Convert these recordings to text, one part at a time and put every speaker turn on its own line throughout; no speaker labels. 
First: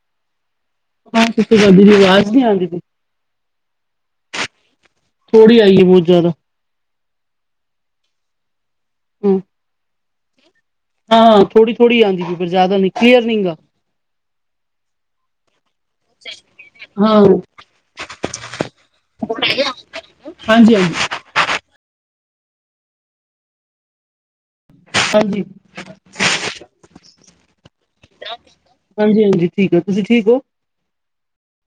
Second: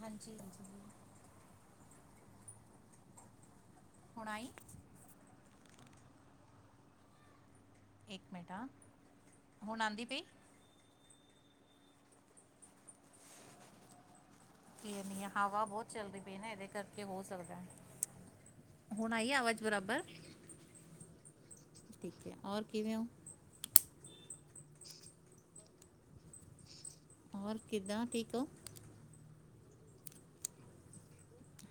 ਹਾਂਜੀ- ਹਾਂਜੀ।
[unintelligible] ਗੱਡੀ ਦੀ ਆਵਾਜ਼ ਨੀ ਆਂਦੀ ਪਈ।
ਹੁਣ ਆਈ।
ਥੋੜ੍ਹੀ ਆਈਏ ਬਹੁਤ ਜ਼ਿਆਦਾ।
ਇੱਕ ਮਿੰਟ ਆ ਹੁਣ ਆਦੀ ਪਈ।
ਆਹ ਥੋੜੀ- ਥੋੜ੍ਹੀ ਆਦੀ ਪਈ ਪਰ ਜ਼ਿਆਦਾ ਨੀ ਕਲੀਅਰ ਨੀ ਗਾ।
ਕੀ ਐਨੀ ਹੈ ਹਵਾ ਬਹੁਤ ਚੱਲਦੀ ਪਈ ਨਾ ਇਹਦੇ ਕਰਕੇ
ਹਾਂ
ਹੋ ਸਕਦਾ ਹੈ। ਹੁਣ ਆਈ ਆਵਾਜ ਬਰਾਬਰ,
ਹਾਂਜੀ ਹਾਂਜੀ
ਠੀਕ ਹੈ ਹੋਰ ਕਿਵੇਂ ਹੋ?
ਹਾਂਜੀ।
ਔਰ ਕਿਦਾਂ ਠੀਕ ਹੋ।
ਹਾਂਜੀ -ਹਾਂਜੀ, ਠੀਕ ਹਾਂ ਤੁਸੀਂ ਠੀਕ ਹੋ?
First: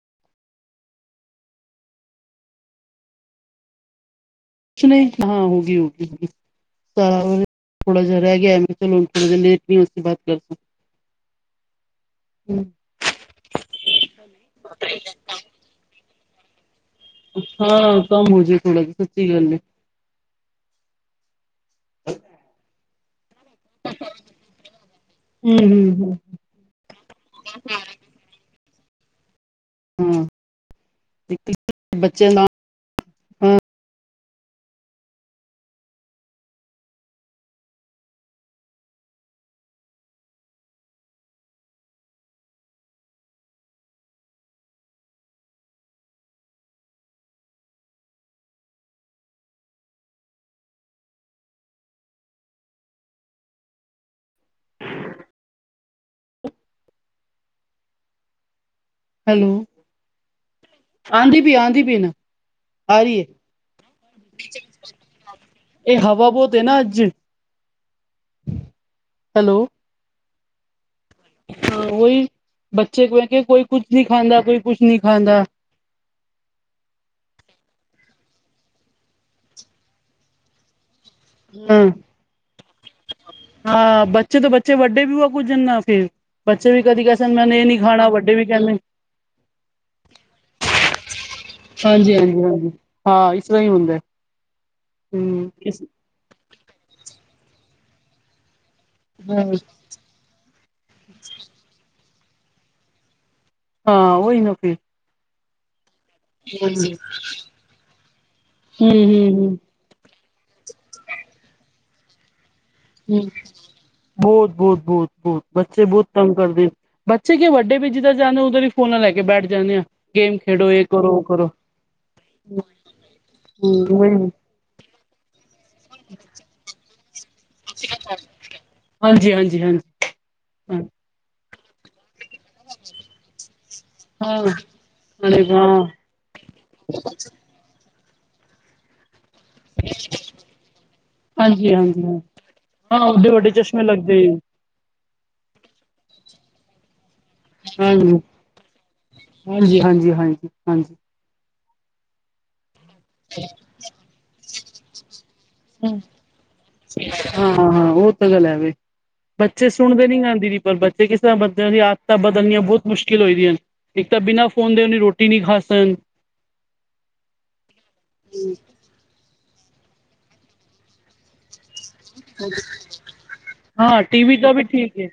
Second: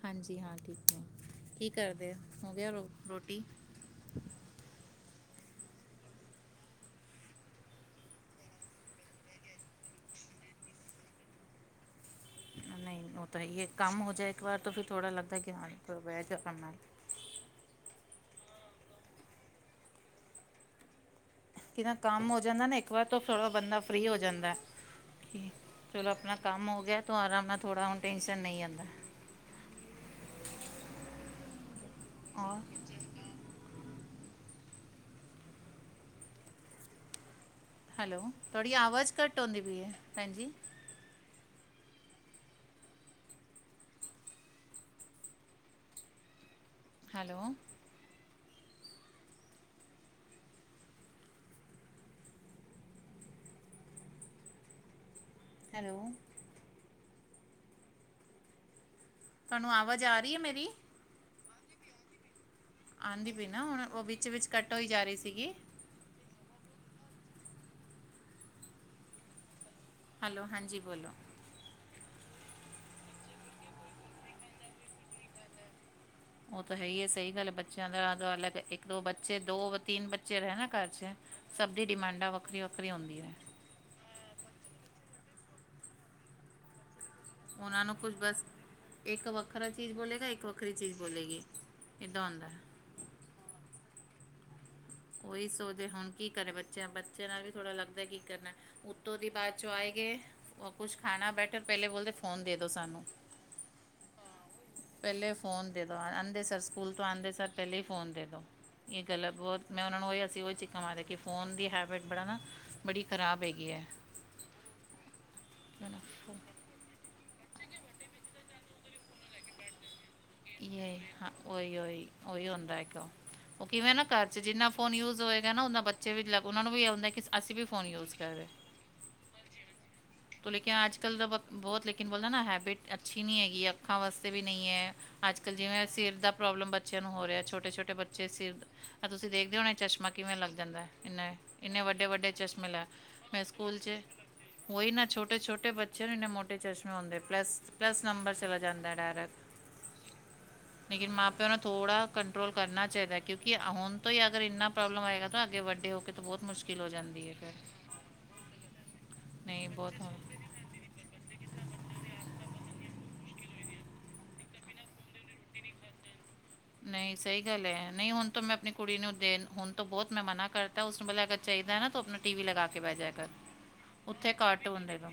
ਹਾਂਜੀ ਹਾਂ, ਠੀਕ ਹੈ ਕੀ ਕਰਦੇ ਹੋ ਗਿਆ ਰੋ ਰੋਟੀ।
ਕਿਮੇ ਹਾਂ ਹੋ ਗੀ ਰੋਟੀ- ਰੁਟੀ। ਥੋੜਾ ਜਿਹਾ ਰਹਿ ਗਿਆ ਲੋ ਬਾ ਕਰ ਸਕ [unintelligible]
[inaudible] ਨਹੀਂ ਉਹ ਤਾਂ ਹੈ ਏ ਕੰਮ ਹੋ ਜਾਏ, ਇੱਕ ਵਾਰ ਤਾਂ ਫਿਰ ਥੜ੍ਹਾ ਲੱਗਦਾ ਕਿ ਹਾਂ ਥੋੜ੍ਹਾ ਬੈਗ ਕੰਮ ਆ।
[unintelligible] ਹਾਂ, ਕੰਮ ਹੋ ਜਾਏ ਥੋੜ੍ਹਾ ਈ ਸੱਚੀ ਗੱਲ ਹੈ।
ਕਿ ਨਾ ਕੰਮ ਹੋ ਜਾਂਦਾ ਨਾ ਇੱਕ ਵਾਰ ਤਾਂ ਥੋੜ੍ਹਾ ਬੰਦਾ ਫਰੀ ਹੋ ਜਾਂਦਾ ਕਿ
ਹਮ
ਚਲੋ
ਹਮ
ਆਪਣਾ। ਕੰਮ ਹੋ ਗਿਆ ਤੁਹਾਰਾ ਮੈ ਥੋੜ੍ਹਾ ਹੁਣ ਟੈਂਨਸ਼ਨ ਨਹੀਂ ਆਦਾ।
ਹਮ, ਬੱਚੇ ਨਾ।
ਔਰ ਹੈਲੋ, ਥੋੜ੍ਹੀ ਆਵਾਜ਼ ਘੱਟ ਆਉਂਦੀ ਪਈ ਹੈ ਭੈਣਜੀ। [inaudible] ਹੈਲੋ। ਹੈਲੋ। ਤੁਹਾਨੂੰ ਆਵਾਜ ਆ ਰਹੀ ਹੈ ਮੇਰੀ।
ਆਉਦੀ ਪਈ -ਆਉਂਦੀ ਪਈ ਨਾ। ਆ ਰਹੀ ਹੈ
ਆਉਦੀ ਪਈ ਨਾ ਹੁਣ ਉਹ ਵਿੱਚ- ਵਿੱਚ ਕੱਟ ਹੋਈ ਜਾ ਰਹੀ ਸੀਗੀ।
ਇਹ ਹਵਾ ਬਹੁਤ ਹੈ ਨਾ ਅੱਜ ਹੈਲੋ।
ਹੈਲੋ, ਹਾਂਜੀ ਬੋਲੋ।
ਹਾਂ ਉਹੀ ਬੱਚੇ ਕਿਵੇਂ ਕੇ ਕੋਈ ਕੁਛ ਨਹੀਂ ਖਾਂਦਾ, ਕੋਈ ਕੁਛ ਨਹੀਂ ਖਾਂਦਾ।
ਉਹ ਤਾਂ ਹੈ ਹੀਏ ਸਹੀ ਗੱਲ ਬੱਚਿਆਂ ਦਾ ਅਲੱਗ ਇੱਕ, ਦੋ, ਬੱਚੇ ਦੋ- ਤਿੰਨ ਬੱਚੇ ਰਹੇ ਨਾ ਘਰ ਚ। ਸਭ
ਹਾਂ
ਦੀਆਂ ਡਿਮਾਂਡਾ ਵੱਖਰੀਆਂ - ਵੱਖਰੀਆਂ ਹੁੰਦੀਆਂ ਨੇ।
ਹਾਂ ਬੱਚੇ ਤਾਂ ਬੱਚੇ ਵੱਡੇ ਵੀ ਹੋ ਕੁੱਝ ਨਾ ਫਿਰ ਬੱਚੇ ਵੀ ਕਦੀ ਕੇ
ਉਹਨਾਂ ਨੂੰ ਕੁਝ ਬਸ ਇੱਕ ਵੱਖਰਾ ਚੀਜ਼ ਬੋਲੇਗਾ, ਇੱਕ ਵੱਖਰੀ ਚੀਜ਼ ਬੋਲੇਗੀ।
ਹਾਂਜੀ
ਇੱਦਾਂ
-ਹਾਂਜੀ,
ਹੁੰਦਾ ਹੈ
ਹਾਂਜੀ ਹਾਂ ਇਸ ਤਰ੍ਹਾਂ ਹੀ ਹੁੰਦਾ ਹੈ।
ਉਹੀ ਸੋਚਦੇ ਹੁਣ ਕੀ ਕਰੇ ਬੱਚਿਆਂ -ਬੱਚਿਆਂ ਨਾਲ ਵੀ ਥੋੜ੍ਹਾ ਲੱਗਦਾ ਕੀ ਕਰਨਾ। ਉੱਤੋ ਦੀ ਬਾਅਦ 'ਚੋ ਆਏ ਗਏ। ਉਹ ਕੁਛ ਖਾਣਾ ਬੈਠ ਪਹਿਲੇ ਬੋਲਦੇ ਫੋਨ ਦੇ ਦਿਉ ਸਾਨੂੰ।
ਹਾਂ, ਉਹੀ ਨਾ ਫਿਰ।
ਪਹਿਲੇ ਫੋਨ ਦੇ ਦਿਉ ਆਦੇ ਸਰ ਸਕੂਲ ਤੋਂ ਆਦੇ ਸਰ ਪਹਿਲੇ ਹੀ ਫੋਨ ਦੇ ਦਿਉ
ਹਮ
ਇਹ ਗਲਤ
ਹਮ ਹਮ
ਬਹੁਤ। ਮੈਂ ਉਹਨਾਂ ਨੂੰ ਉਹੀ ਅਸੀ ਉਹੀ ਚੀ ਕਮ ਦੇ ਕਿ ਫੋਨ ਦੀ ਹੈਬਿਟ ਬੜਾ ਨਾ ਬੜੀ
ਹਮ
ਖ਼ਰਾਬ ਹੈਗੀ ਹੈ
ਬਹੁਤ-ਬਹੁਤ-ਬਹੁਤ-ਬਹੁਤ, ਬੱਚੇ ਬਹੁਤ ਤੰਗ ਕਰਦੇ। ਬੱਚੇ ਕਿ ਵੱਡੇ ਵੀ ਜਿੱਦਰ ਜਾਣੇ ਉੱਦਰ ਫੋਨ ਹੀ ਲੈ ਕੇ ਬੈਠ ਜਾਣੇ ਆ। ਗੇਮ ਖੇਡੋ ਇਹ ਕਰੋ ਉਹ
ਹਾਂ,
ਕਰੋ
ਉਹੀ-ਉਹੀ-ਉਹੀ ਹੁੰਦਾ ਇੱਕ, ਉਹ ਕਿਵੇ ਨਾ ਘਰ ਚ ਜਿੰਨਾ ਫ਼ੋਨ ਯੂਜ ਹੋਏਗਾ ਨਾ ਉਹਨਾਂ ਬੱਚੇ ਵੀ ਲ ਉਹਨਾਂ ਨੂੰ ਵੀ ਆ ਹੁੰਦਾ ਕਿ ਅਸੀ ਵੀ ਫੋਨ ਯੂਜ਼ ਕਰ ਰਹੇ।
ਹਾਂਜੀ-ਹਾਂਜੀ-ਹਾਂਜੀ।
ਤੋਂ ਲੇਕੇ ਆਜ-ਕੱਲ ਤਾਂ ਬਹੁਤ ਲੇਕਿਨ ਬੋਲਣਾ ਨਾ ਹੈ ਬਟ ਅੱਛੀ ਨਹੀਂ ਹੈਗੀ। ਅੱਖਾਂ ਵਾਸਤੇ ਵੀ
ਹਾਂ
ਨਹੀਂ ਏ, ਅੱਜ-ਕੱਲ੍ਹ ਜਿਵੇਂ
ਹਾਂ
ਸਿਰ ਦਾ ਪ੍ਰੋਬਲਮ ਬੱਚਿਆਂ ਨੂੰ ਹੋ ਰਿਹਾ, ਛੋਟੇ-ਛੋਟੇ ਬੱਚੇ ਸਿਰ ਤੁਸੀ ਦੇਖ ਹੁਣੇ ਚਸ਼ਮਾ ਕਿਵੇਂ ਲੱਗ ਜਾਂਦਾ, ਇਨਾਂ
ਹਾਂਜੀ
ਇੰਨੇ
ਹਾਂਜੀ ਹਾਂ
ਵੱਡੇ-ਵੱਡੇ ਚਸ਼ਮੇ ਲ
ਹਾਂ ਵੱਡੇ
ਮੈਂ
ਵੱਡੇ
ਸਕੂਲ
ਚਸ਼ਮੇ
'ਚ
ਲੱਗਦੇ
ਹੋਈ ਨਾ ਛੋਟੇ-ਛੋਟੇ ਬੱਚੇ ਨੇ ਮਟ ਮੋਟੇ ਚਸ਼ਮੇ ਹੁੰਦੇ, ਪਲੱਸ-ਪਲੱਸ
ਹਾਂਜੀ
ਨੰਬਰ ਚਲਾ ਜਾਂਦਾ ਡਾਇਰੈਕਟ,
ਹਾਂਜੀ ਹਾਂਜੀ ਹਾਂਜੀ ਹਾਂਜੀ
ਲੇਕਿਨ ਮਾਂ- ਪਿਓ ਥੋੜਾ ਕੰਟਰੋਲ ਕਰਨਾ ਚਾਹੀਦਾ, ਕਿਉਕਿ ਹੁਣ ਤੋਂ ਹੀ ਅਗਰ ਇੰਨਾ ਪ੍ਰੋਬਲਮ ਆਏਗਾ। ਤਾਂ ਕਿ
ਹਾਂ
ਵੱਡੇ ਹੋ ਕੇ ਤਾਂ ਬਹੁਤ ਮੁਸ਼ਕਿਲ ਹੋ ਜਾਂਦੀ ਏ ਫਿਰ।
ਸਹੀ ਗੱਲ ਐਵੇ।
ਨਹੀਂ
ਬੱਚੇ
ਬਹੁਤ
ਸੁਣਦੇ
ਹੋ-
ਨੀ ਗੱਲ ਦੀਦੀ। ਪਰ ਬੱਚੇ ਕਿਸ ਤਰ੍ਹਾਂ ਬੱਚਿਆਂ ਦੀ ਆਦਤਾਂ ਬਦਲਣੀਆਂ ਬਹੁਤ ਮੁਸ਼ਕਿਲ ਹੋਈਆਂ ਹਨ। ਇੱਕ ਤਾਂ ਬਿਨਾਂ ਫੋਨ ਦੇਣੀ ਰੋਟੀ ਰੋਟੀ ਨੀ ਖਾ ਸਗ।
ਨਹੀਂ, ਸਹੀ ਗੱਲ ਏ ਨਹੀਂ ਹੁਣ ਤੇ ਮੈਂ ਕੁੜੀ ਨੂੰ ਦੇਣ, ਹੁਣ ਤੋਂ ਬਹੁਤ ਮੈਂ ਮਨਾ ਕਰਤਾ ਉਸਨੂੰ ਪਹਿਲਾਂ ਅਗਰ ਚਾਹੀਦਾ ਨਾ ਆਪਣਾ ਟੀ ਵੀ ਲਗਾ ਕੇ ਬਹਿ ਜਾ ਕਰ।
ਹਾਂ ਟੀ
ਉੱਥੇ
ਵੀ ਦਾ ਵੀ
ਕਾਰਟੂਨ
ਠੀਕ ਹੈ
ਦੇਖਲੋ।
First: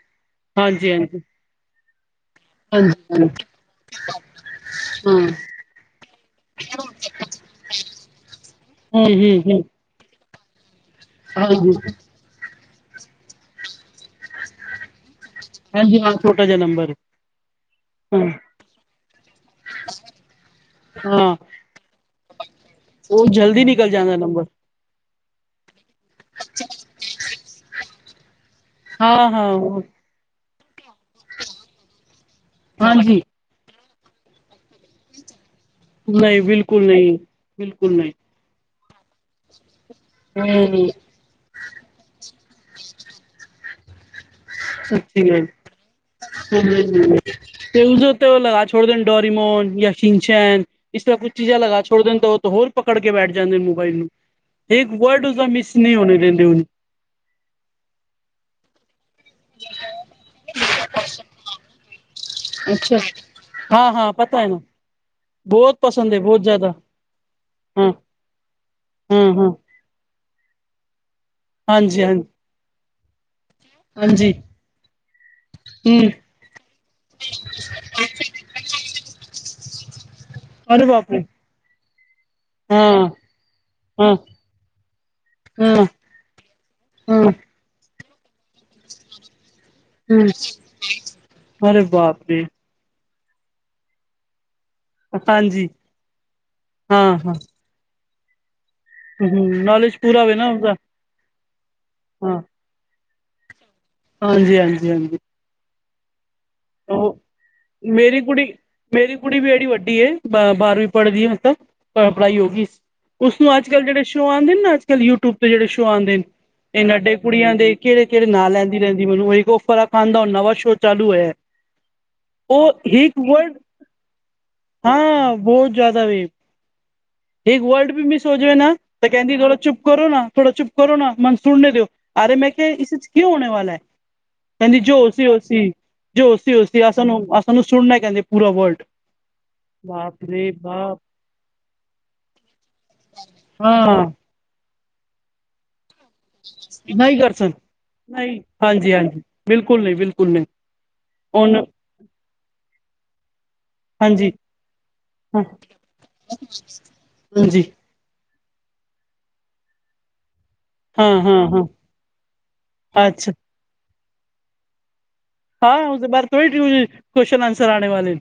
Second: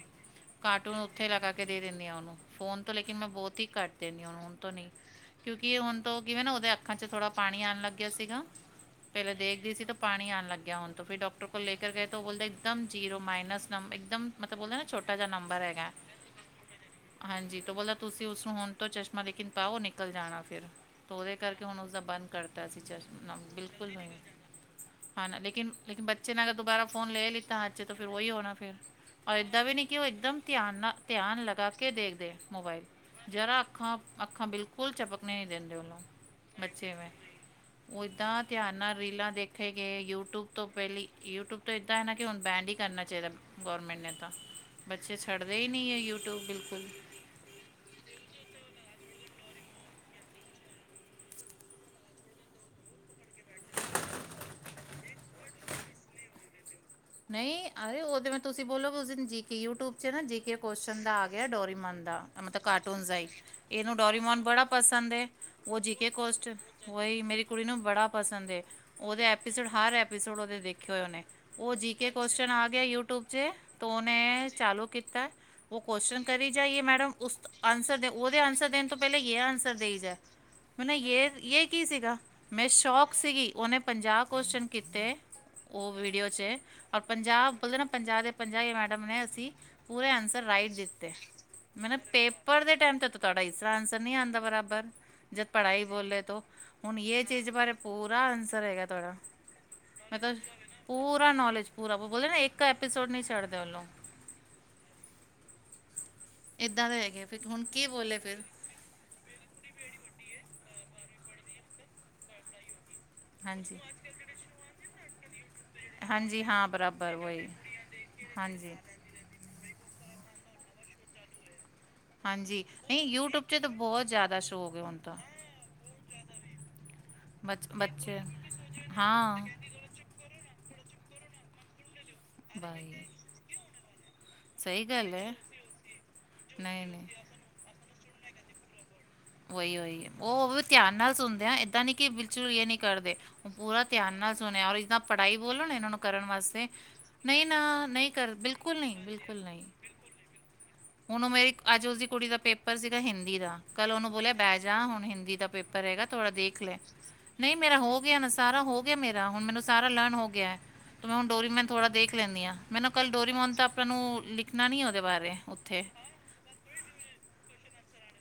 ਹਾਂਜੀ
ਕਾਰਟੂਨ
ਹਾਂਜੀ
ਉੱਥੇ ਲਗਾ ਕੇ ਦੇ ਦੇਣੀ ਆ ਉਹਨੂੰ। ਫੋਨ ਤੋਂ
ਹਾਂਜੀ
ਲੇਕਿਨ ਮੈਂ
ਹਾਂ
ਬਹੁਤ ਹੀ ਘੱਟ ਦੇਣੀ‌ ਆ ਹੁਣ ਤੋਂ ਨਹੀਂ।
ਹੂੰ
ਕਿਉਂਕਿ ਹੁਣ ਤੋਂ ਕਿਵੇਂ ਨਾ ਉਹਦੇ ਅੱਖਾਂ 'ਚ ਥੋੜਾ ਪਾਣੀ ਆਣ ਲੱਗਿਆ ਸੀਗਾ। ਪਹਿਲੇ
ਹੂੰ ਹੂੰ
ਦੇਖਦੀ ਸੀ ਤਾਂ ਪਾਣੀ ਆਣ ਲੱਗਿਆ ਹੁਣ। ਤੋਂ ਫਿਰ ਡਾਕਟਰ ਕੋ
ਹਾਂਜੀ
ਲੈ ਕੇ ਗਏ ਤੋਂ ਉਹ ਬੋਲਦੇ ਇੱਕਦਮ ਜੀਰੋ ਮਾਈਨ ਨਮ ਇੱਕਦਮ ਮਤਲਬ ਬੋਲਦੇ ਨਾ ਛੋਟਾ ਜਹ ਨੰਬਰ ਹੈਗਾ।
ਹਾਂਜੀ ਹਾਂ ਛੋਟਾ ਜਾ ਨੰਬਰ
ਹਾਂਜੀ, ਤੋ ਬੋਲ
ਹਾਂ
ਤੁਸੀਂ ਉਸਨੂੰ ਹੁਣ ਤੋਂ ਚਸ਼ਮਾ ਲੇਕਿਨ ਪਾਓ। ਨਿਕਲ ਜਾਣਾ ਫਿਰ। ਤੋਂ
ਹਾਂ
ਉਹਦੇ ਕਰਕੇ ਹੁਣ ਉਸਦਾ ਬੰਦ ਕਰਤਾ ਸੀ
ਉਹ
ਚਸ਼ਮਾ
ਜਲਦੀ ਨਿਕਲ
ਬਿਲਕੁਲ। ਹਾਂ
ਜਾਂਦਾ
ਨਹੀਂ
ਨੰਬਰ
ਹਾਂ ਨਾ ਲੇਕਿਨ। ਲੇਕਿਨ ਬੱਚੇ ਨੇ ਅਗਰ ਦੁਬਾਰਾ ਫੋਨ ਲੈ ਲੀਤਾ ਅੱਚੇ 'ਤੇ ਫਿਰ ਉਹੀ ਹੋਣਾ ਫਿਰ
ਹਾਂ
ਔਰ
ਹਾਂ
ਏਦਾਂ ਵੀ ਨਹੀਂਂ ਇੱਕਦਮ ਧਿਆਨ ਨਾਲ ਧਿਆਨ ਲਗਾ ਕੇ ਦੇਖਦੇ ਮੋਬਾਇਲ।
ਹਾਂਜੀ
ਜ਼ਰਾ ਅੱਖਾਂ ਅੱਖਾਂ ਬਿਲਕੁਲ ਚਪਕਣੇ ਨਹੀਂ ਦਿੰਦੇ ਉਹਨੂੰ
ਨਹੀਂ ਬਿਲਕੁਲ
ਬੱਚੇ ਮੈਂ
ਨਹੀਂ ਬਿਲਕੁਲ
ਉਹ
ਨਹੀਂ
ਇੱਦਾਂ ਧਿਆਨ ਨਾਲ ਰੀਲਾਂ ਦੇਖੇ ਗਏ। ਯੂਟਿਊਬ ਤੋਂ
ਹੂੰ
ਪਹਿਲੀ ਯੂਟਿਊਬ ਤੋਂ ਇੱਦਾਂ ਨਾ ਕਿ ਹੁਣ ਬੈਡ ਹੀ ਕਰਨਾ ਚਾਹੀਦਾ ਗੌਰਮੈਂਟ ਨੇ ਤਾਂ। ਬੱਚੇ
ਸੱਚੀ ਗੱਲ
ਛੱਡਦੇ ਹੀ ਨਹੀਂ ਏ ਯੂਟਿਊਬ ਬਿਲਕੁਲ।
ਤੇ ਉਸ ਦੇ ਉੱਤੇ ਉਹ ਲਗਾ ਛੋੋੜ ਦੇ ਡੋਰੀਮੋਨ, ਯ ਸੀਚੈਨ। ਇਸ ਤਰ੍ਹਾਂ ਕੁਛ ਚੀਜ਼ਾਂ ਲਗਾ ਛੋੜ ਦੇ ਨੇ ਤੇ ਉਹ 'ਤੇ ਹੋਰ ਪਕੜ ਕੇ ਬੈਠ ਜਾਂਦੇ ਨੇ ਮੋਬਾਈਲ ਨੂੰ। ਇੱਕ ਵਰਡ ਉਸਦਾ ਮਿਸ ਨਹੀਂ ਹੋਣੇ ਦਿੰਦੇ।
ਨਹੀਂ, ਅਤੇ ਉਹ 'ਤੇ ਤੁਸੀਂ ਬੋਲੋ ਉਸ ਦਿਨ ਜੀ ਕੇ ਯੂਟਿਊਬ 'ਚ ਨਾ ਜੀ ਕੇ ਕੋਸ਼ਚਨ ਦਾ ਆ ਗਿਆ ਡੋਰੀਮਨ ਦਾ ਮਤਲਬ
ਅੱਛਾ
ਕਾਰਟੂਨ ਦਾ ਹੀ।
ਹਾਂ
ਇਹਨੂੰ
ਹਾਂ ਪਤਾ
ਡੋਰੀਮੋਨ
ਹੈ ਨਾ
ਬੜਾ ਪਸੰਦ ਏ,
ਬਹੁਤ
ਉਹ ਜੀਕੇ
ਪਸੰਦ ਹੈ ਬਹੁਤ
ਕੋਸ਼ਚ
ਜ਼ਿਆਦਾ
ਉਹੀ ਮੇਰੀ ਕੁੜੀ ਨੂੰ
ਹਾਂ
ਬੜਾ ਪਸੰਦ
ਹਾਂ
ਉਹਦੇ
ਹਾਂ
ਐਪੀਸੋਡ ਹਰ ਐਪੀਸੋਡ ਉਹਦੇ ਦੇਖੇ ਹੋਏ ਉਹਨੇ। ਉਹ ਜੀ
ਹਾਂਜੀ ਹਾਂਜੀ
ਚਨ ਆ ਗਿਆ ਯੂਟਿਊਬ 'ਚ' ਤੋ
ਹਾਂਜੀ
ਉਹਨੇ ਚਾਲੂ ਕੀਤਾ ਉਹ
ਹੂੰ
ਕੋਸਚਨ ਕਰੀ ਜਾਈਏ ਮੈਡਮ, ਉਸ ਆਨਸਰ ਦੇ ਉਹਦੇ ਆਨਸਰ ਦੇਣ ਤੋਂ ਪਹਿਲੇ ਜੇ ਆਨਸਰ ਦੇਈ ਜਾ।
ਅਰੇ
ਮਨੇ
ਬਾਪ ਰੇ
ਯੇ-ਯੇ ਇਹ ਕੀ ਸੀਗਾ। ਮੈਂ
ਹਾਂ
ਸ਼ੌਕ ਸੀਗੀ। ਉਹਨੇ
ਹਾਂ
ਪੰਜਾਹ ਕੁਸ਼ਚਨ ਕੀਤੇ
ਹਾਂ
ਉਹ ਵੀਡੀਓ 'ਚ' ਔਰ
ਹਾਂ
ਪੰਜਾਬ ਬੋਲਦੇ ਨਾ, ਪੰਜਾਬ ਦੇ ਪੰਜਾਹ ਮੈਡਮ ਨੇ ਅਸੀਂ ਪੂਰੇ
ਹੂੰ
ਆਂਸਰ ਰਾਈਟ ਦਿੱਤੇ। [inaudible]
ਅਰੇ
ਮੇਨੇ
ਬਾਪ ਰੇ
ਪੇਪਰ ਦੇ ਟਾਈਮ 'ਤੇ ਤੁਹਾਡਾ ਇਸ ਤਰ੍ਹਾਂ ਆਂਸਰ ਨੀ ਆਂਦਾ ਬਰਾਬਰ, ਜਦ
ਹਾਂਜੀ
ਪੜ੍ਹਾਈ ਬੋਲੇ 'ਤੋ ਹੁਣ
ਹਾਂ
ਯੇ
ਹਾਂ
ਚੀਜ਼ ਬਾਰੇ ਪੂਰਾ ਆਂਸਰ ਹੈਗਾ ਤੁਹਾਡਾ
ਹੂੰ
' [inaudible]
ਨੌਲੇਜ
' ਮੈਂ
ਪੂਰਾ
ਤਾਂ
ਹੋਵੇ ਨਾ ਉਹਦਾ
ਪੂਰਾ ਨੌਲੇਜ, ਪੂਰਾ ਆਪਾਂ ਬੋਲਦੇ ਨਾ ਇੱਕ ਇੱਕ ਐਪੀਸੋਡ ਨਹੀਂ ਛੱਡਦੇ ਉਹਨੂੰ
ਹਾਂਜੀ-ਹਾਂਜੀ, ਹਾਂਜੀ-ਹਾਂਜੀ।
ਏਦਾਂ ਦੇ ਹੈਗੇ ਆ ਫਿਰ ਹੁਣ ਕੀ ਬੋਲੇ
ਮੇਰੀ
ਫਿਰ।
ਕੁੜੀ ਮੇਰੀ ਕੁੜੀ ਵੀ ਜਿਹੜੀ ਵੱਡੀ ਏ। ਬ ਬਾਰਵੀਂ ਪੜ੍ਹਦੀ ਐ, ਮਤਲਬ ਪੜ੍ਹਾਈ ਹੋ ਗਈ। ਉਸਨੂੰ
ਹਾਂਜੀ
ਅੱਜ-ਕੱਲ ਜਿਹੜੇ ਸ਼ੋ ਆਂਦੇ ਨਾ, ਅੱਜ-ਕੱਲ ਯੂਟਿਊਬ ਤੇ ਜਿਹੇ ਸ਼ੋਅ ਆਂਦੇ ਨੇ
ਹਾਂਜੀ ਹਾਂ
ਇਹ ਨੱਡੇ
ਬਰਾਬਰ ਵਹੀ
ਕੁੜੀਆ ਦੇ ਕਿਹੜੇ-ਕਿਹੜੇ ਨਾਂ
ਹਾਂਜੀ
ਲੈਂਦੀ ਰਹਿੰਦੀ। ਮੈਨੂੰ ਉਹ ਫਰਕਾਨ ਦਾ ਨਵਾਂ ਸੋਅ ਚਾਲੂ ਹੋਇਆ।
ਹਾਂਜੀ
ਉਹ ਹੀਟ
ਨਹੀਂ
ਵਰਡ '
'ਚ
[inaudible]
ਤਾਂ ਬਹੁਤ ਜ਼ਿਆਦਾ ਸ਼ੋ ਹੋ ਗਏ
'
ਹੁਣ ਤਾਂ
ਹਾਂ ਬਹੁਤ ਜ਼ਿਆਦਾ ਵੇਖ ਇੱਕ
ਬਚ
ਵਰਲਡ ਵੀ
ਬੱਚੇ
ਮਿਸ ਹੋ ਜਾਵੇ ਨਾ, ਤਾਂ ਕਹਿੰਦੀ
ਹਾਂ
ਥੋੜਾ ਚੁੱਪ ਕਰੋ ਨਾ ਥੋੜਾ ਚੁੱਪ ਕਰੋ ਨਾ, ਮਨ ਸੁਣਨੇ ਦਿਓ। ਅਰੇ ਮੈਂ ਕਿਹਾ ਇਸ
ਬਾਈ
'ਚ' ਕਿਉਂ ਹੋਣੇ ਵਾਲਾ ਐ ਕਹਿੰਦੀ
ਸਹੀ
ਜੋ
ਗੱਲ
ਸੀ,
ਹੈ
ਉਹ ਸੀ। ਜੋ ਸੀ '
ਨਹੀਂ ਨਹੀਂ
[unintelligible] ' ਸੁਣਨਾ ਕਹਿੰਦੇ ਪੂਰਾ ਵਰਲਡ
ਉਹੀ-ਉਹੀ ਉਹ ਵੀ ਧਿਆਨ ਨਾਲ ਸੁਣਦੇ ਆ ਏਦਾਂ ਨੀ ਕਿ ਬਿਲਚੁਲ ਇਹ ਨੀ ਕਰਦੇ। ਪੂਰਾ
ਹਾਂ
ਧਿਆਨ ਨਾ ਸੁਣਿਆ, ਔਰ ਜਿੱਦਾਂ ਪੜ੍ਹਾਈ ਬੋਲੋ ਇਹਨਾਂ ਨੂੰ ਕਰਨ ਵਾਸਤੇ,
ਕਰ
ਨਹੀਂ
ਸਨ
ਨਾ ਨਹੀਂ ਕਰ ਬਿਲਕੁਲ ਨਹੀਂ, ਬਿਲਕੁਲ ਨਹੀਂ।
ਬਿਲਕੁਲ ਨਹੀਂ।
ਹੁਣ ਉਹ ਮੇਰੀ
ਉਹਨ
ਅੱਜ ਉਸਦੀ ਕੁੜੀ ਦਾ ਪੇਪਰ ਸੀਗਾ ਹਿੰਦੀ ਦਾ ਕੱਲ੍ਹ ਉਹਨੂੰ
ਹਾਂਜੀ
ਬੋਲਿਆ ਬਹਿ ਜਾ ਹੁਣ ਹਿੰਦੀ
ਹਾਂ
ਦਾ ਪੇਪਰ ਪੇਪਰ ਹੈਗਾ ਥੋੜ੍ਹਾ ਦੇਖ ਲੈ, ਨਹੀਂ
ਹਾਂਜੀ
ਮੇਰਾ ਹੋ ਗਿਆ ਬ਼ਸ ਸਾਰਾ ਹੋ ਗਿਆ ਮੇਰਾ, ਹੁਣ ਮੈਨੂੰ ਸਾਰਾ ਲਰਨ ਹੋ ਗਿਆ। ਤੇ
ਹਾਂ
ਮੈਂ ਹੁਣ
ਹਾਂ ਹਾਂ
ਡੋਰੀਮੋਨ ਥੋੜਾ ਦੇਖ ਲੈਂਣੀ ਆ, ਮੈਂ ਨਾ ਕੱਲ
ਅੱਛਾ
ਡੋਰੀਮੋਨ ਤਾਂ ਆਪਾਂ ਨੂੰ ਲਿਖਣਾ ਨੀ ਆ ਉਹਦੇ ਬਾਰੇ
ਹਾਂ,
ਉੱਥੇ
ਉਸਦੇ ਬਾਰ ਥੋੜੀ ਟਊ ਕੋਸ਼ਚਨ ਆਂਸਰ ਆਣੇ ਵਾਲੇ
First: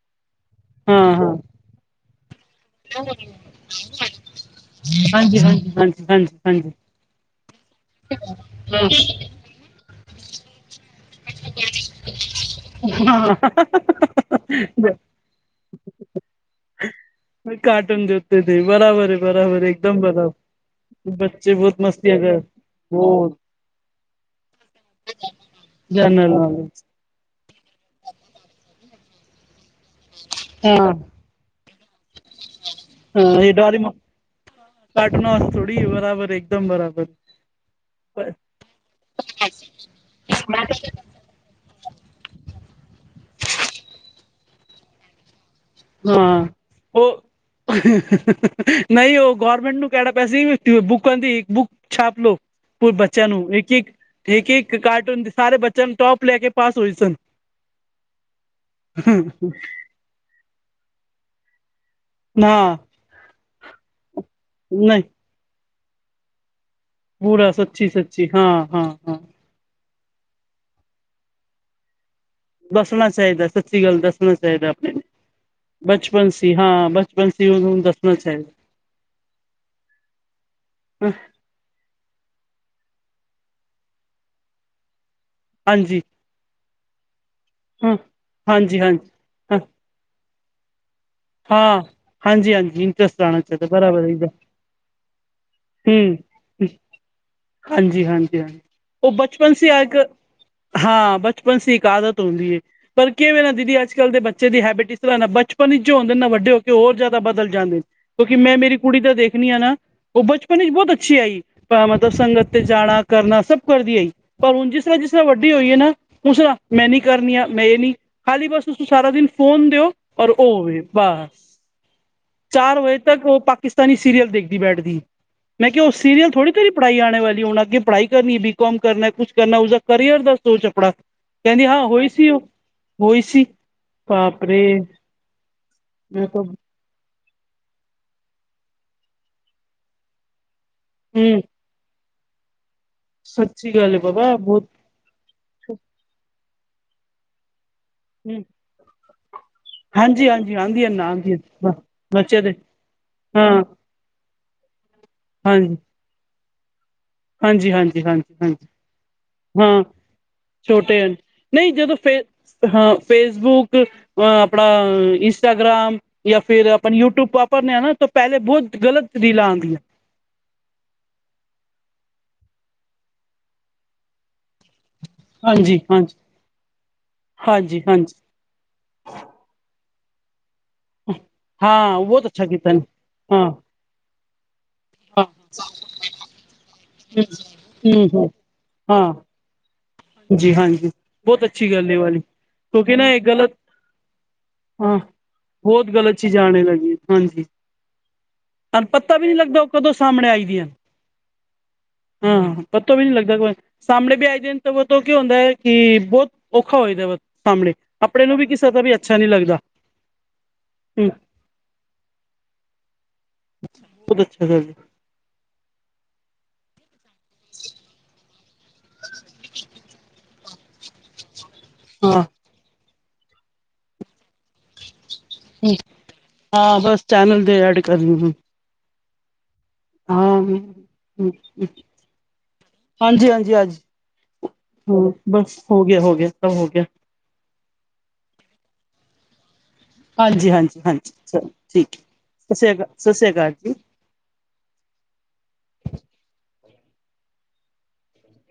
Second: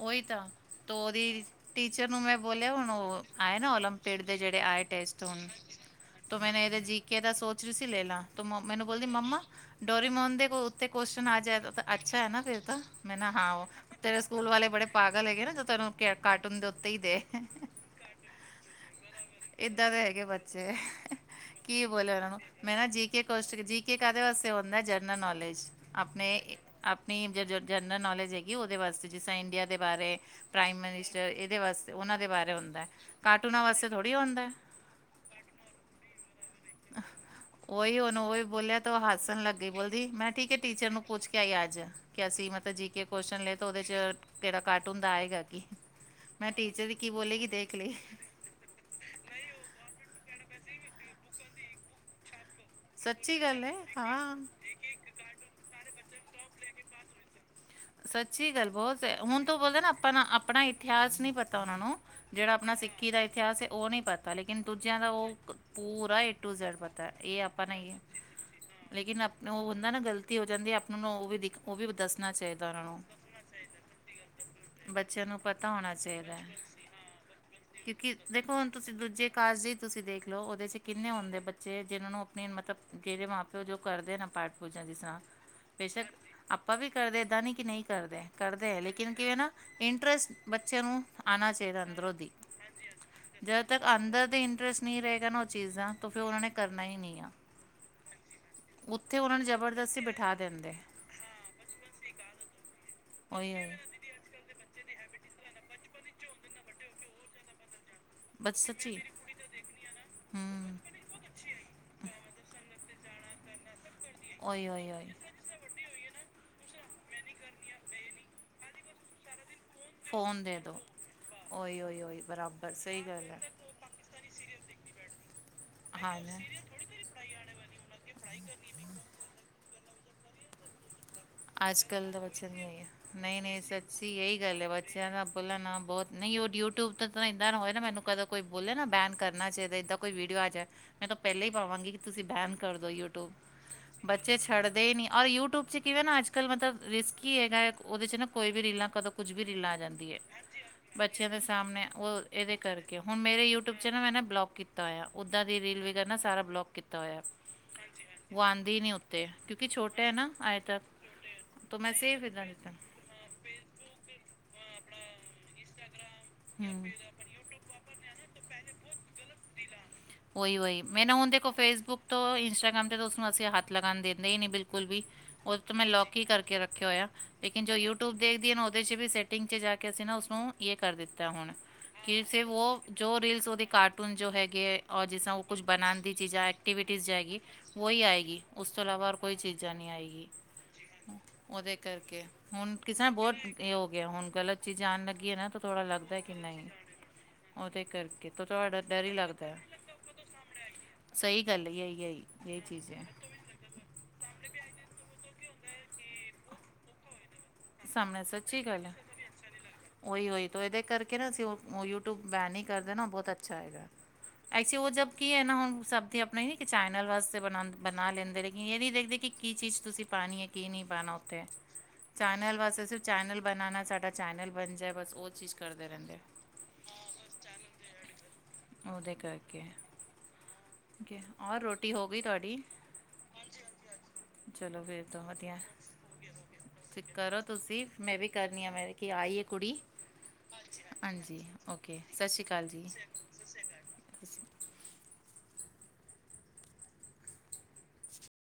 ਓਹੀ ਤਾਂ, ਤੋ
ਹਾਂ ਹਾਂ
ਉਹਦੀ ਟੀਚਰ ਨੂੰ ਮੈਂ ਬੋਲਿਆ, ਹੁਣ ਉਹ ਆਏ ਨਾ। ਓਲੰਪ ਪੇਡਦੇ ਜਿਹੜੇ ਆਏ ਟੈਸਟ ਹੁਣ
ਹਾਂਜੀ-ਹਾਂਜੀ, ਹਾਂਜੀ।
ਕੇਦਾ ਸੋਚ ਰਹੀ ਸੀ ਲੈਲਾ, ਤੌ ਮੈਨੂੰ ਬੋਲਦੀ ਮੰਮਾ, ਡੋਰੀਮੋਨ ਦੇ ਕੋਲ ਉੱਥੇ ਕੋਸ਼ਚਨ ਆ ਜਾਏ ਤਾਂ ਅੱਛਾ ਹੈ, ਨਾ ਫਿਰ ਤਾਂ ਮੈਂ ਨਾ ਉਹ ਤੇਰੇ ਸਕੂਲ ਵਾਲੇ ਬੜੇ ਪਾਗਲ ਹੈਗੇ ਨਾ, ਜੋ ਤੈਨੂੰ ਕਹਿ ਕਾਰਟੂਨ ਦੇ ਉੱਤੇ ਹੀ ਦੇ ਇਹ
ਕਾਰਟੂਨ ਦੇ ਉੱਤੇ ਤੇ ਬਰਾਬਰ ਹੈ ਬਰਾਬਰ
ਏਦਾਂ
ਇੱਕਦਮ
ਦੇ ਹੈਗੇ
ਬਰਾਬਰ
ਬੱਚੇ
ਬੱਚੇ ਬਹੁਤ
ਕੀ ਬੋਲਿਆ
ਮਸਤੀਆਂ
ਉਹਨਾਂ ਨੂੰ,
ਕਰ
ਮੈਂ ਨਾ ਜੀ ਕੇ
ਬਹੁਤ
ਕੋਸ ਜੀ ਕੇ ਕਾਹਦੇ ਵਾਸਤੇ ਹੁੰਦਾ ਜਨਰਲ ਨ ਨੌਲੇਜ
ਹਾਂ
ਆਪਣੇ ਆਪਣੀ ਜਨਰਲ ਨੌਲੇਜ ਹੈਗੀ ਉਹਦੇ ਵਾਸਤੇ ਜਿਸ ਤਰ੍ਹਾਂ ਇੰਡੀਆ ਦੇ ਬਾਰੇ ਪ੍ਰਾਈਮ ਮਿਨਿਸਟਰ, ਇਹਦੇ ਵਾਸਤੇ ਉਹਨਾਂ ਦੇ ਬਾਰੇ ਹੁੰਦਾ। ਹੈ
ਹਾ
ਕਾਰਟੂਨਾਂ ਵਾਸਤੇ
ਡਾਰੀਮੋਨ,
ਥੋੜੀ ਹੁੰਦਾ ਹੈ
ਕਾਰਟੂਨਾਂ ਵਾਸਤੇ ਥੋੜੀ ਆ ਬਰਾਬਰ ਇੱਕ ਦਮ ਬਰਾਬਰ
ਉਹੀ ਉਹਨੂੰ ਉਹੀ ਬੋਲਿਆ ਤੇ ਉਹ ਹੱਸਣ ਲੱਗ ਗਈ, ਬੋਲਦੀ, ਮੈਂ ਠੀਕ ਐ ਟੀਚਰ ਨੂੰ ਪੁੱਛ ਕੇ ਕਿਆ ਹੀ ਅੱਜ, ਕਿ ਅਸੀਂ ਮਤਲਬ ਜੀ ਕੇ ਕੌਸ਼ਚਨ ਲਏ ਤਾਂ ਉਹਦੇ 'ਚ' ਕਿਹੜਾ ਕਾਰਟੂਨ ਦਾ ਆਏਗਾ ਕੀ
ਹਾਂ
ਮੈਂ ਟੀਚਰ ਕੀ
ਉਹ
ਬੋਲੇਗੀ
'
ਦੇਖ ਲਈ
[unintelligible] ' ਨਹੀਂ ਉਹ ਗੌਰਮੈਂਟ ਨੂੰ ਕਿਹੜਾ ਪੈਸੇ ' [unintelligible] ' ਬੁੱਕ ਦੀ, ਬੁੱਕ ਛਾਪ ਲਓ। ' [unintelligible] ' ਬੱਚਿਆਂ ਨੂੰ
ਸੱਚੀ ਗੱਲ ਹੈ
ਇੱਕ-ਇੱਕ,
ਹਾਂ
ਇੱਕ- ਇੱਕ ਕਾਰਟੂਨ ਦੇ ਸਾਰੇ ਬੱਚਿਆਂ ਨੂੰ ਟੋਪ ਲੈ ਕੇ ਪਾਸ ਹੋਏ ਸਨ।
ਸੱਚੀ ਗੱਲ ਬੋਸ ਏ, ਹੁਣ ਤੋ ਬੋਲਦੇ ਆ ਆਪਾਂ ਨਾਂ ਆਪਣਾ ਏ ਇਤਿਹਾਸ ਨਹੀਂ ਪਤਾ ਉਹਨਾਂ ਨੂੰ।
ਨਾ
ਜਿਹੜਾ ਆਪਣਾ ਸਿੱਖੀ ਦਾ ਇਤਿਹਾਸ ਏ ਉਹ ਨੀ ਪਤਾ, ਲੇਕਿਨ ਦੂਜਿਆਂ
ਨਹੀਂ
ਦਾ ਉਹ ਪੂਰਾ ਏ ਟੂ ਜੈਡ ਪਤਾ ਇਹ
ਪੂਰਾ
ਆਪਾਂ
ਸੱਚੀ
ਨੀ ਐ
ਸੱਚੀ ਹਾਂ ਹਾਂ ਹਾਂ
ਲੇਕਿਨ ਆਪ ਨੂੰ ਉਹ ਹੁੰਦਾ ਨਾ ਗ਼ਲਤੀ ਹੋ ਜਾਂਦੀ ਆਪਣੇ ਨੂੰ ਉਹ ਵੀ ਦਿਖ- ਉਹ ਵੀ ਦੱਸਣਾ ਚਾਹੀਦਾ ਉਹਨਾਂ ਨੂੰ।
ਦੱਸਣਾ ਚਾਹੀਦਾ ਸੱਚੀ ਗੱਲ ਦੱਸਣਾ ਚਾਹੀਦਾ ਆਪਣੇ
ਬੱਚਿਆਂ ਨੂੰ ਪਤਾ ਹੋਣਾ
ਬਚਪਨ
ਚਾਹੀਦਾ।
ਸੀ [unintelligible]
ਕਿਉਕਿ ਦੇਖੋ,
ਚਾਹੀਦਾ
ਹੁਣ ਤੁਸੀ ਦੂਜੇ ਕਾਲਜ ਤੁਸੀ ਦੇਖ ਲਓ ਉਹਦੇ 'ਚ ਕਿੰਨੇ ਹੁੰਦੇ ਬੱਚੇ ਜਿਹਨਾਂ ਨੂੰ ਆਪਣੀ ਮਤਲਬ ਜਿਹੜਦੇ ਮਾਂ-ਪਿਓ ਜੋ ਕਰਦੇ ਨੇ ਪਾਠ-ਪੂਜਾ ਦੀ ਤਰਹ
ਹਾਂਜੀ
ਬੇਸ਼ੱਕ ਆਪਾਂ ਵੀ ਕਰਦੇ ਏਦਾਂ ਨਹੀਂ ਕਿ ਨਹੀਂ
ਹਾਂ
ਕਰਦੇ ਕਰਦੇ
ਹਾਂਜੀ
ਏ,
ਹਾਂਜੀ
ਲੇਕਿਨ ਕਿਵੇਂ ਨਾ ਇੰਟਰਸਟ ਬੱਚੇ ਨੂੰ ਆਨਾ
ਹਾਂ
ਚਾਹੀਦਾ ਅੰਦਰੋ ਦੀ।
ਹਾਂਜੀ ਹਾਂਜੀ ਇੰਟਰਸਟ ਆਉਣਾ
ਜਦੋਂ
ਚਾਹੀਦਾ
ਤੱਕ
ਬਰਾਬਰ
ਅੰਦਰ ਦੇ ਇੰਟਰਸਟ ਨਹੀਂ ਰਹੇਗਾ ਨਾ ਉਹ ਚੀਜ਼ਾਂ ਤਾਂ
ਹਮ
ਫਿਰ ਉਹਨਾਂ ਨੇ ਕਰਨਾ ਹੀ ਨਹੀਂ ਆ।
ਹਾਂਜੀ- ਹਾਂਜੀ- ਹਾਂਜੀ। ਉਹ
ਉੱਥੇ ਉਹਨਾਂ ਨੂੰ
ਬਚਪਨ ਸੀ ਅ ਇੱਕ
ਜ਼ਬਰਦਸਤੀ ਬਿਠਾ ਦਿੰਦੇ
ਹਾਂ, ਬਚਪਨ ਸੀ ਇੱਕ ਆਦਤ ਹੁੰਦੀ ਏ। ਪਰ ਕਿਵੇੇ ਨਾ
ਉਹੀ ਉਹੀ
ਦੀਦੀ ਅੱਜ- ਕੱਲ੍ਹ ਦੇ ਬੱਚੇ ਦੀ ਹੈਬਿਟ ਇਸ ਤਰ੍ਹਾਂ ਨਾ ਬਚਪਨ ਵਿੱਚ ਜੋ ਹੁੰਦੇ ਨਾ ਵੱਡੇ ਹੋ ਕੇ ਹੋਰ ਜ਼ਿਆਦਾ ਬਦਲ ਜਾਂਦੇ ਨੇ। ਕਿਉਂਕਿ ਮੈਂ
ਬਸ
ਮੇਰੀ
ਸੱਚੀ
ਕੁੜੀ ਦੇਖਣੀ ਆ ਨਾ ਉਹ ਬਚਪਨ ਚ
ਹੂੰ
ਬਹੁਤ ਅੱਛੀ ਆਈ ਮਤਲਬ ਸੰਗਤ ਤੇ ਜਾਣਾ, ਕਰਨਾ ਸਭ ਕਰਦੀ ਆਈ। ਪਰ
ਉਹੀ
ਹੁਣ ਜਿਸ
ਉਹੀ
ਤਰ੍ਹਾਂ ਜਿਸ
ਉਹੀ
ਤਰ੍ਹਾਂ ਵੱ- ਡੀ ਹੋਈਏ ਨਾ ਉਸ ਮੈਂ ਨੀ ਕਰਨੀ ਆ ਮੈਂ ਇਹ ਨੀ ਹਾਰੀ ਬਸ, ਤੁਸੀ ਸਾਰਾ ਦਿਨ ਫੋਨ ਔਰ
ਫੋਨ ਦੇ ਦਿਉ
ਹੋਵੇ ਬਸ
ਉਹੀ ਉਹੀ ਉਹੀ ਬਰਾਬਰ
ਚਾਰ ਵਜੇ
ਸਹੀ
ਤੱਕ
ਗੱਲ
ਉਹ
ਹੈ
ਪ ਪਾਕਿਸਤਾਨੀ ਸੀਰੀਅਲ ਦੇਖਦੀ ਬੈਠਦੀ। ਮੈਂ ਕਿਹਾ ਉਹ ਸੀਰੀਅਲ
ਹਾਂ
ਥੋੜ੍ਹੀ ਤੇਰੀ ਪੜ੍ਹਾਈ ਆਲੀ ਆਣੀ ਅੱਗੇ ਪੜ੍ਹਾਈ ਕਰਨੀ ਬੀਕਾਮ ਕਰਨਾ ਕੁਛ ਕਰਨਾ ਉਸਦਾ ਕਰੀਅਰ ਦਾ ਸੋਚ ਆਪਣਾ। ਕਹਿੰਦੀ ਹਾਂ ਹੋਈ
ਅੱਜ-ਕੱਲ੍ਹ ਤਾਂ
ਸੀ ਉਹ,
ਬੱਚਿਆਂ ਨਹੀਂ ਏ
ਹੋਈ ਸੀ
ਨਹੀਂ-ਨਹੀਂ ਸੱਚੀ ਇਹੀ
ਬਾਪ
ਗੱਲ ਏ
ਰੇ
ਬੱਚਿਆਂ ਦਾ, ਕੋਲਾ ਨਾ ਬਹੁਤ
ਮੈਂ
ਨਹੀਂ
ਤਾਂ
ਉਹ ਯੂਟਿਊਬ, ਤਾਂ ਇੱਦਾਂ ਨਾ ਹੋਏ ਨਾ ਮੈਨੂੰ ਕਦੇ ਕੋਈ ਬੋਲੇ ਨਾ ਬੈਨ ਕਰਨਾ ਚਾਹੀਦਾ ਏਦਾਂ ਕੋਈ ਵੀਡੀਓ ਆ ਜਾਏ। ਮੈਂ ਤੋਂ
ਹੂੰ,
ਪਹਿਲਾ ਈ ਪਾਵਾਂਗੀ ਕਿ ਤੁਸੀਂ ਬੈਨ ਕਰਦੋ ਯੂਟਿਊਬ
ਸੱਚੀ ਗੱਲ ਹੈ ਬਾਬਾ
ਬੱਚੇ
ਬਹੁਤ
ਛੱਡਦੇ ਨੀ ਔਰ ਯੂਟਿਊਬ ਚ ਕਿਵੇਂ ਨਾ ਅੱਜ-ਕੱਲ੍ਹ ਮਤਲਬ ਰਿਸਕੀ ਈ ਹੈਗਾ। ਉਹਦੇ ਚ ਨਾ
ਹੂੰ,
ਕੋਈ ਵੀ ਰੀਲਾਂ ਕਦੋਂ ਕੁੱਝ ਵੀ ਰੀਲਾਂ ਅ ਜਾਂਦੀ ਏ।
ਹਾਂਜੀ-ਹਾਂਜੀ ਆਂਦੀ ਐ ਨਾ
ਬੱਚਿਆਂ
ਆਂਦੀ ਐ।
ਦੇ ਸਾਹਮਣੇ ਉਹ
ਬੱਚੇ ਦੇ
ਇਹਦੇ ਕਰਕੇ ਹੁਣ ਮੇਰੇ
ਹਾਂ,
ਯੂਟਿਊਬ ਉਹ ਚ ਨਾ ਮੈਂ ਨੇ ਬਲੋਕ ਕੀਤਾ ਹੋਇਆ। ਉੱਦਾਂ ਦੀ
ਹਾਂਜੀ,
ਰੀਲ ਵਗੈਰਾ ਨਾ ਸਾਰਾ ਬਲੋਕ ਕੀਤਾ ਤਾਂ ਹੋਇਆ।
ਹਾਂਜੀ-ਹਾਂਜੀ,
ਉਹ
ਹਾਂਜੀ-ਹਾਂਜੀ
ਆਂਦੇ ਈ ਨਹੀਂ ਉੱਤੇ ਕਿਉਂਕਿ
ਹਾਂ
ਛੋਟੇ ਐ ਨਾ ਆਏ ਤਾਂ।
ਛੋਟੇ ਹਨ। ਨਹੀਂ
ਮੈਂ
ਜਦੋਂ ਫੇ
ਸੇਫ ਇੱਦਾਂ ਦਿੱਤਾ
ਹ ਫੇਸਬੁੱਕ, ਆਪਣਾ ਇੰਸਟਾਗ੍ਰਾਮ, ਜਾਂ ਫੇਰ ਆਪਾਂ ਯੂਟਿਊਬ ਵਾਪਰਨ ਨੇ ਆ ਨਾ ਤੋਂ ਪਹਿਲੇ ਬਹੁਤ ਗਲਤ ਰੀਲਾਂ ਆਦੀਆਂ।
ਉਹੀ-ਉਹੀ ਮੈਨੂੰ ਹੁਣ ਦੇਖੋ ਫੇਸਬੁੱਕ ਤੋਂ ਇੰਸਟਾਗ੍ਰਾਮ ਤੇ ਉਸਨੂੰ ਅਸੀਂ ਹੱਥ ਲਗਾਣ ਦਿੰਦੇ ਈ ਨੀ ਬਿਲਕੁਲ ਵੀ।
ਹਾਂਜੀ ਹਾਂਜੀ।
ਕੀ ਕਰਕੇ ਰੱਖਿਆ ਹੋਇਆ ਲੇਕਿਨ ਜੋ ਯੂਟਿਊਬ ਦੇਖਦੀ ਏ ਨਾ ਉਹਦੇ ਚ ਵੀ ਸੈਟਿੰਗ ਚ ਜਾ ਕੇ ਅਸੀ ਨਾ ਉਸਨੂੰ ਜੇ ਕਰ ਦਿੱਤਾ ਹੁਣ।
ਹਾਂ
ਕਿਰ
ਬਹੁਤ
ਸੇ
ਅੱਛਾ
ਵੋ
ਕੀਤਾ ਨੇ
ਜੋ ਰੀਲਸ
ਹਾਂ
ਉਹਦੇ ਕਾਰਟੂਨ ਚ ਹੈਗੇ ਐ ਔਰ ਜਿਸ
ਹਾਂ
ਤਰ੍ਹਾਂ ਉਹ ਕੁਛ ਬਣਾ ਦੀ ਚੀਜ਼ਾਂ ਐਕਟੀਵਿਟੀਜ਼ ਜਾਏਗੀ ਵੋਈ
ਹੂੰ ਹੂੰ
ਆਏਗੀ। ਉਸ ਤੋਂ ਇਲਾਵਾ
ਹਾਂ
ਹੋਰ ਕੋਈ ਚੀਜ਼ਾਂ ਨਹੀਂ ਆਏਗੀ।
ਜੀ ਹਾਂਜੀ। ਬਹੁਤ ਅੱਛੀ
ਉਹਦੇ
ਗੱਲ ਇਹ ਵਾਲੀ
ਕਰਕੇ ਹੁਣ
ਕਿਉਂਕਿ
ਕਿਸੇ
ਨਾ
ਨੇ ਬਹੁਤ
ਗਲਤ
ਇਹ ਹੋ ਗਿਆ ਹੁਣ ਗਲਤ ਚੀਜ਼
ਹਾਂ
ਆਣ ਲੱਗੀ ਐ ਨਾ, ਥੋੜ੍ਹਾ
ਬਹੁਤ
ਲੱਗਦਾ
ਗਲਤ
ਐ ਕਿ
ਚੀਜ਼ ਆਣੇ
ਨਹੀਂ।
ਲੱਗੀ ਹਾਂਜੀ
ਉਹਦੇ ਕਰਕੇ ਤਾਂ ਥੋੜ੍ਹਾ ਡ
ਤੁਹਾਨੂੰ
ਡਰ ਹੀ
ਪਤਾ ਵੀ ਨਹੀਂ
ਲੱਗਦਾ ਐ।
ਉਹ ਕਦੋਂ ਸਾਹਮਣੇ ਆਈ ਦੀਆਂ
ਸਹੀ ਗੱਲ ਇਹੀ ਯਹੀ-ਯਹੀ
ਹਾਂ
ਚੀਜ਼
ਪਤਾ
ਐ।
ਵੀ ਨਹੀਂ ਲੱਗਦਾ ਸਾਹਮਣੇ ਵੀ ਆਈਦੇ ਤੇ ਉਸਤੋਂ ਕੀ ਹੁੰਦਾ ਐ ਕਿ ਬਹੁਤ ਔਖਾ ਹੋਏ ਦਾ ਵਾਂ।
ਸਾਹਮਣਿਆਂ ਸੱਚੀ ਗੱਲ ਐ।
ਲੱਗਦਾ
ਉਹੀ-ਉਹੀ ਤੋਂ ਇਹਦੇ
ਹੂੰ
ਕਰਕੇ ਨਾ ਅਸੀ ਯੂਟਿਊਬ ਬੈਨ ਹੀ ਕਰਦੇ ਨਾ ਬਹੁਤ ਅੱਛਾ ਐਏਗਾ।
ਬਹੁਤ ਅੱਛਾ।
ਕੀ ਐ ਨਾ ਹੁਣ ਸਭ, ਤੇ ਆਪਣੇ ਕਿ ਚੈਨਲ ਵਾਸਤੇ ਬਣਾ-ਬਣਾ ਲੈਂਦੇ ਲੇਕਿਨ ਇਹ ਨਹੀਂ ਦੇਖਦੇ ਕਿ ਕੀ ਚੀਜ਼ ਤੁਸੀਂ ਪਾਣੀ ਐ। ਕੀ ਨਹੀਂ ਨਹੀਂ ਪਾਣਾ ਉੱਥੇ।
ਹਾਂ
ਚੈਨਲ ਬਸ ਅਸੀਂ ਚੈਨਲ ਬਣਾਉਣਾ ਸਾਡਾ ਚੈਨਲ ਬਣ ਜਾਏ ਬਸ ਉਹ ਚੀਜ਼
ਹਮ
ਕਰਦੇ ਰਹਿੰਦੇ
ਹਾਂ ਬਸ ਚੈਨਲ ਦੀ ਐੱਡ ਕਰਨੀ ਆ।
ਉਹਦੇ ਕਰਕੇ,
ਹਾਂ
ਓਕੇ ਔਰ ਰੋਟੀ ਹੋ ਗਈ ਤੁਹਾਡੀ
ਹਾਂਜੀ-ਹਾਂਜੀ, ਹਜੀ
ਚਲੋ ਫਿਰ
ਹਮ ਬਸ ਹੋ ਗਿਆ ਹੋ ਗਿਆ ਹੋ ਗਿਆ।
ਫ ਕਰੋ ਤੁਸੀਂ ਮੈਂ ਵੀ ਕਰਨੀ ਆ ਮੈਂ ਕਿ ਆਈ ਏ ਕੁੜੀ,
ਹਾਂਜੀ ਹਾਂਜੀ
ਹਾਂਜੀ
ਚਲੋ ਠੀਕ
ਓਕੇ,
ਹੈ
ਸ਼ਸ੍ਰੀ
ਸਤਿ
ਅਕਾਲ
ਸ਼੍ਰੀ
ਜੀ।
ਸਤਿ ਸ਼੍ਰੀ ਅਕਾਲ ਜੀ
ਤੁਸੀਂ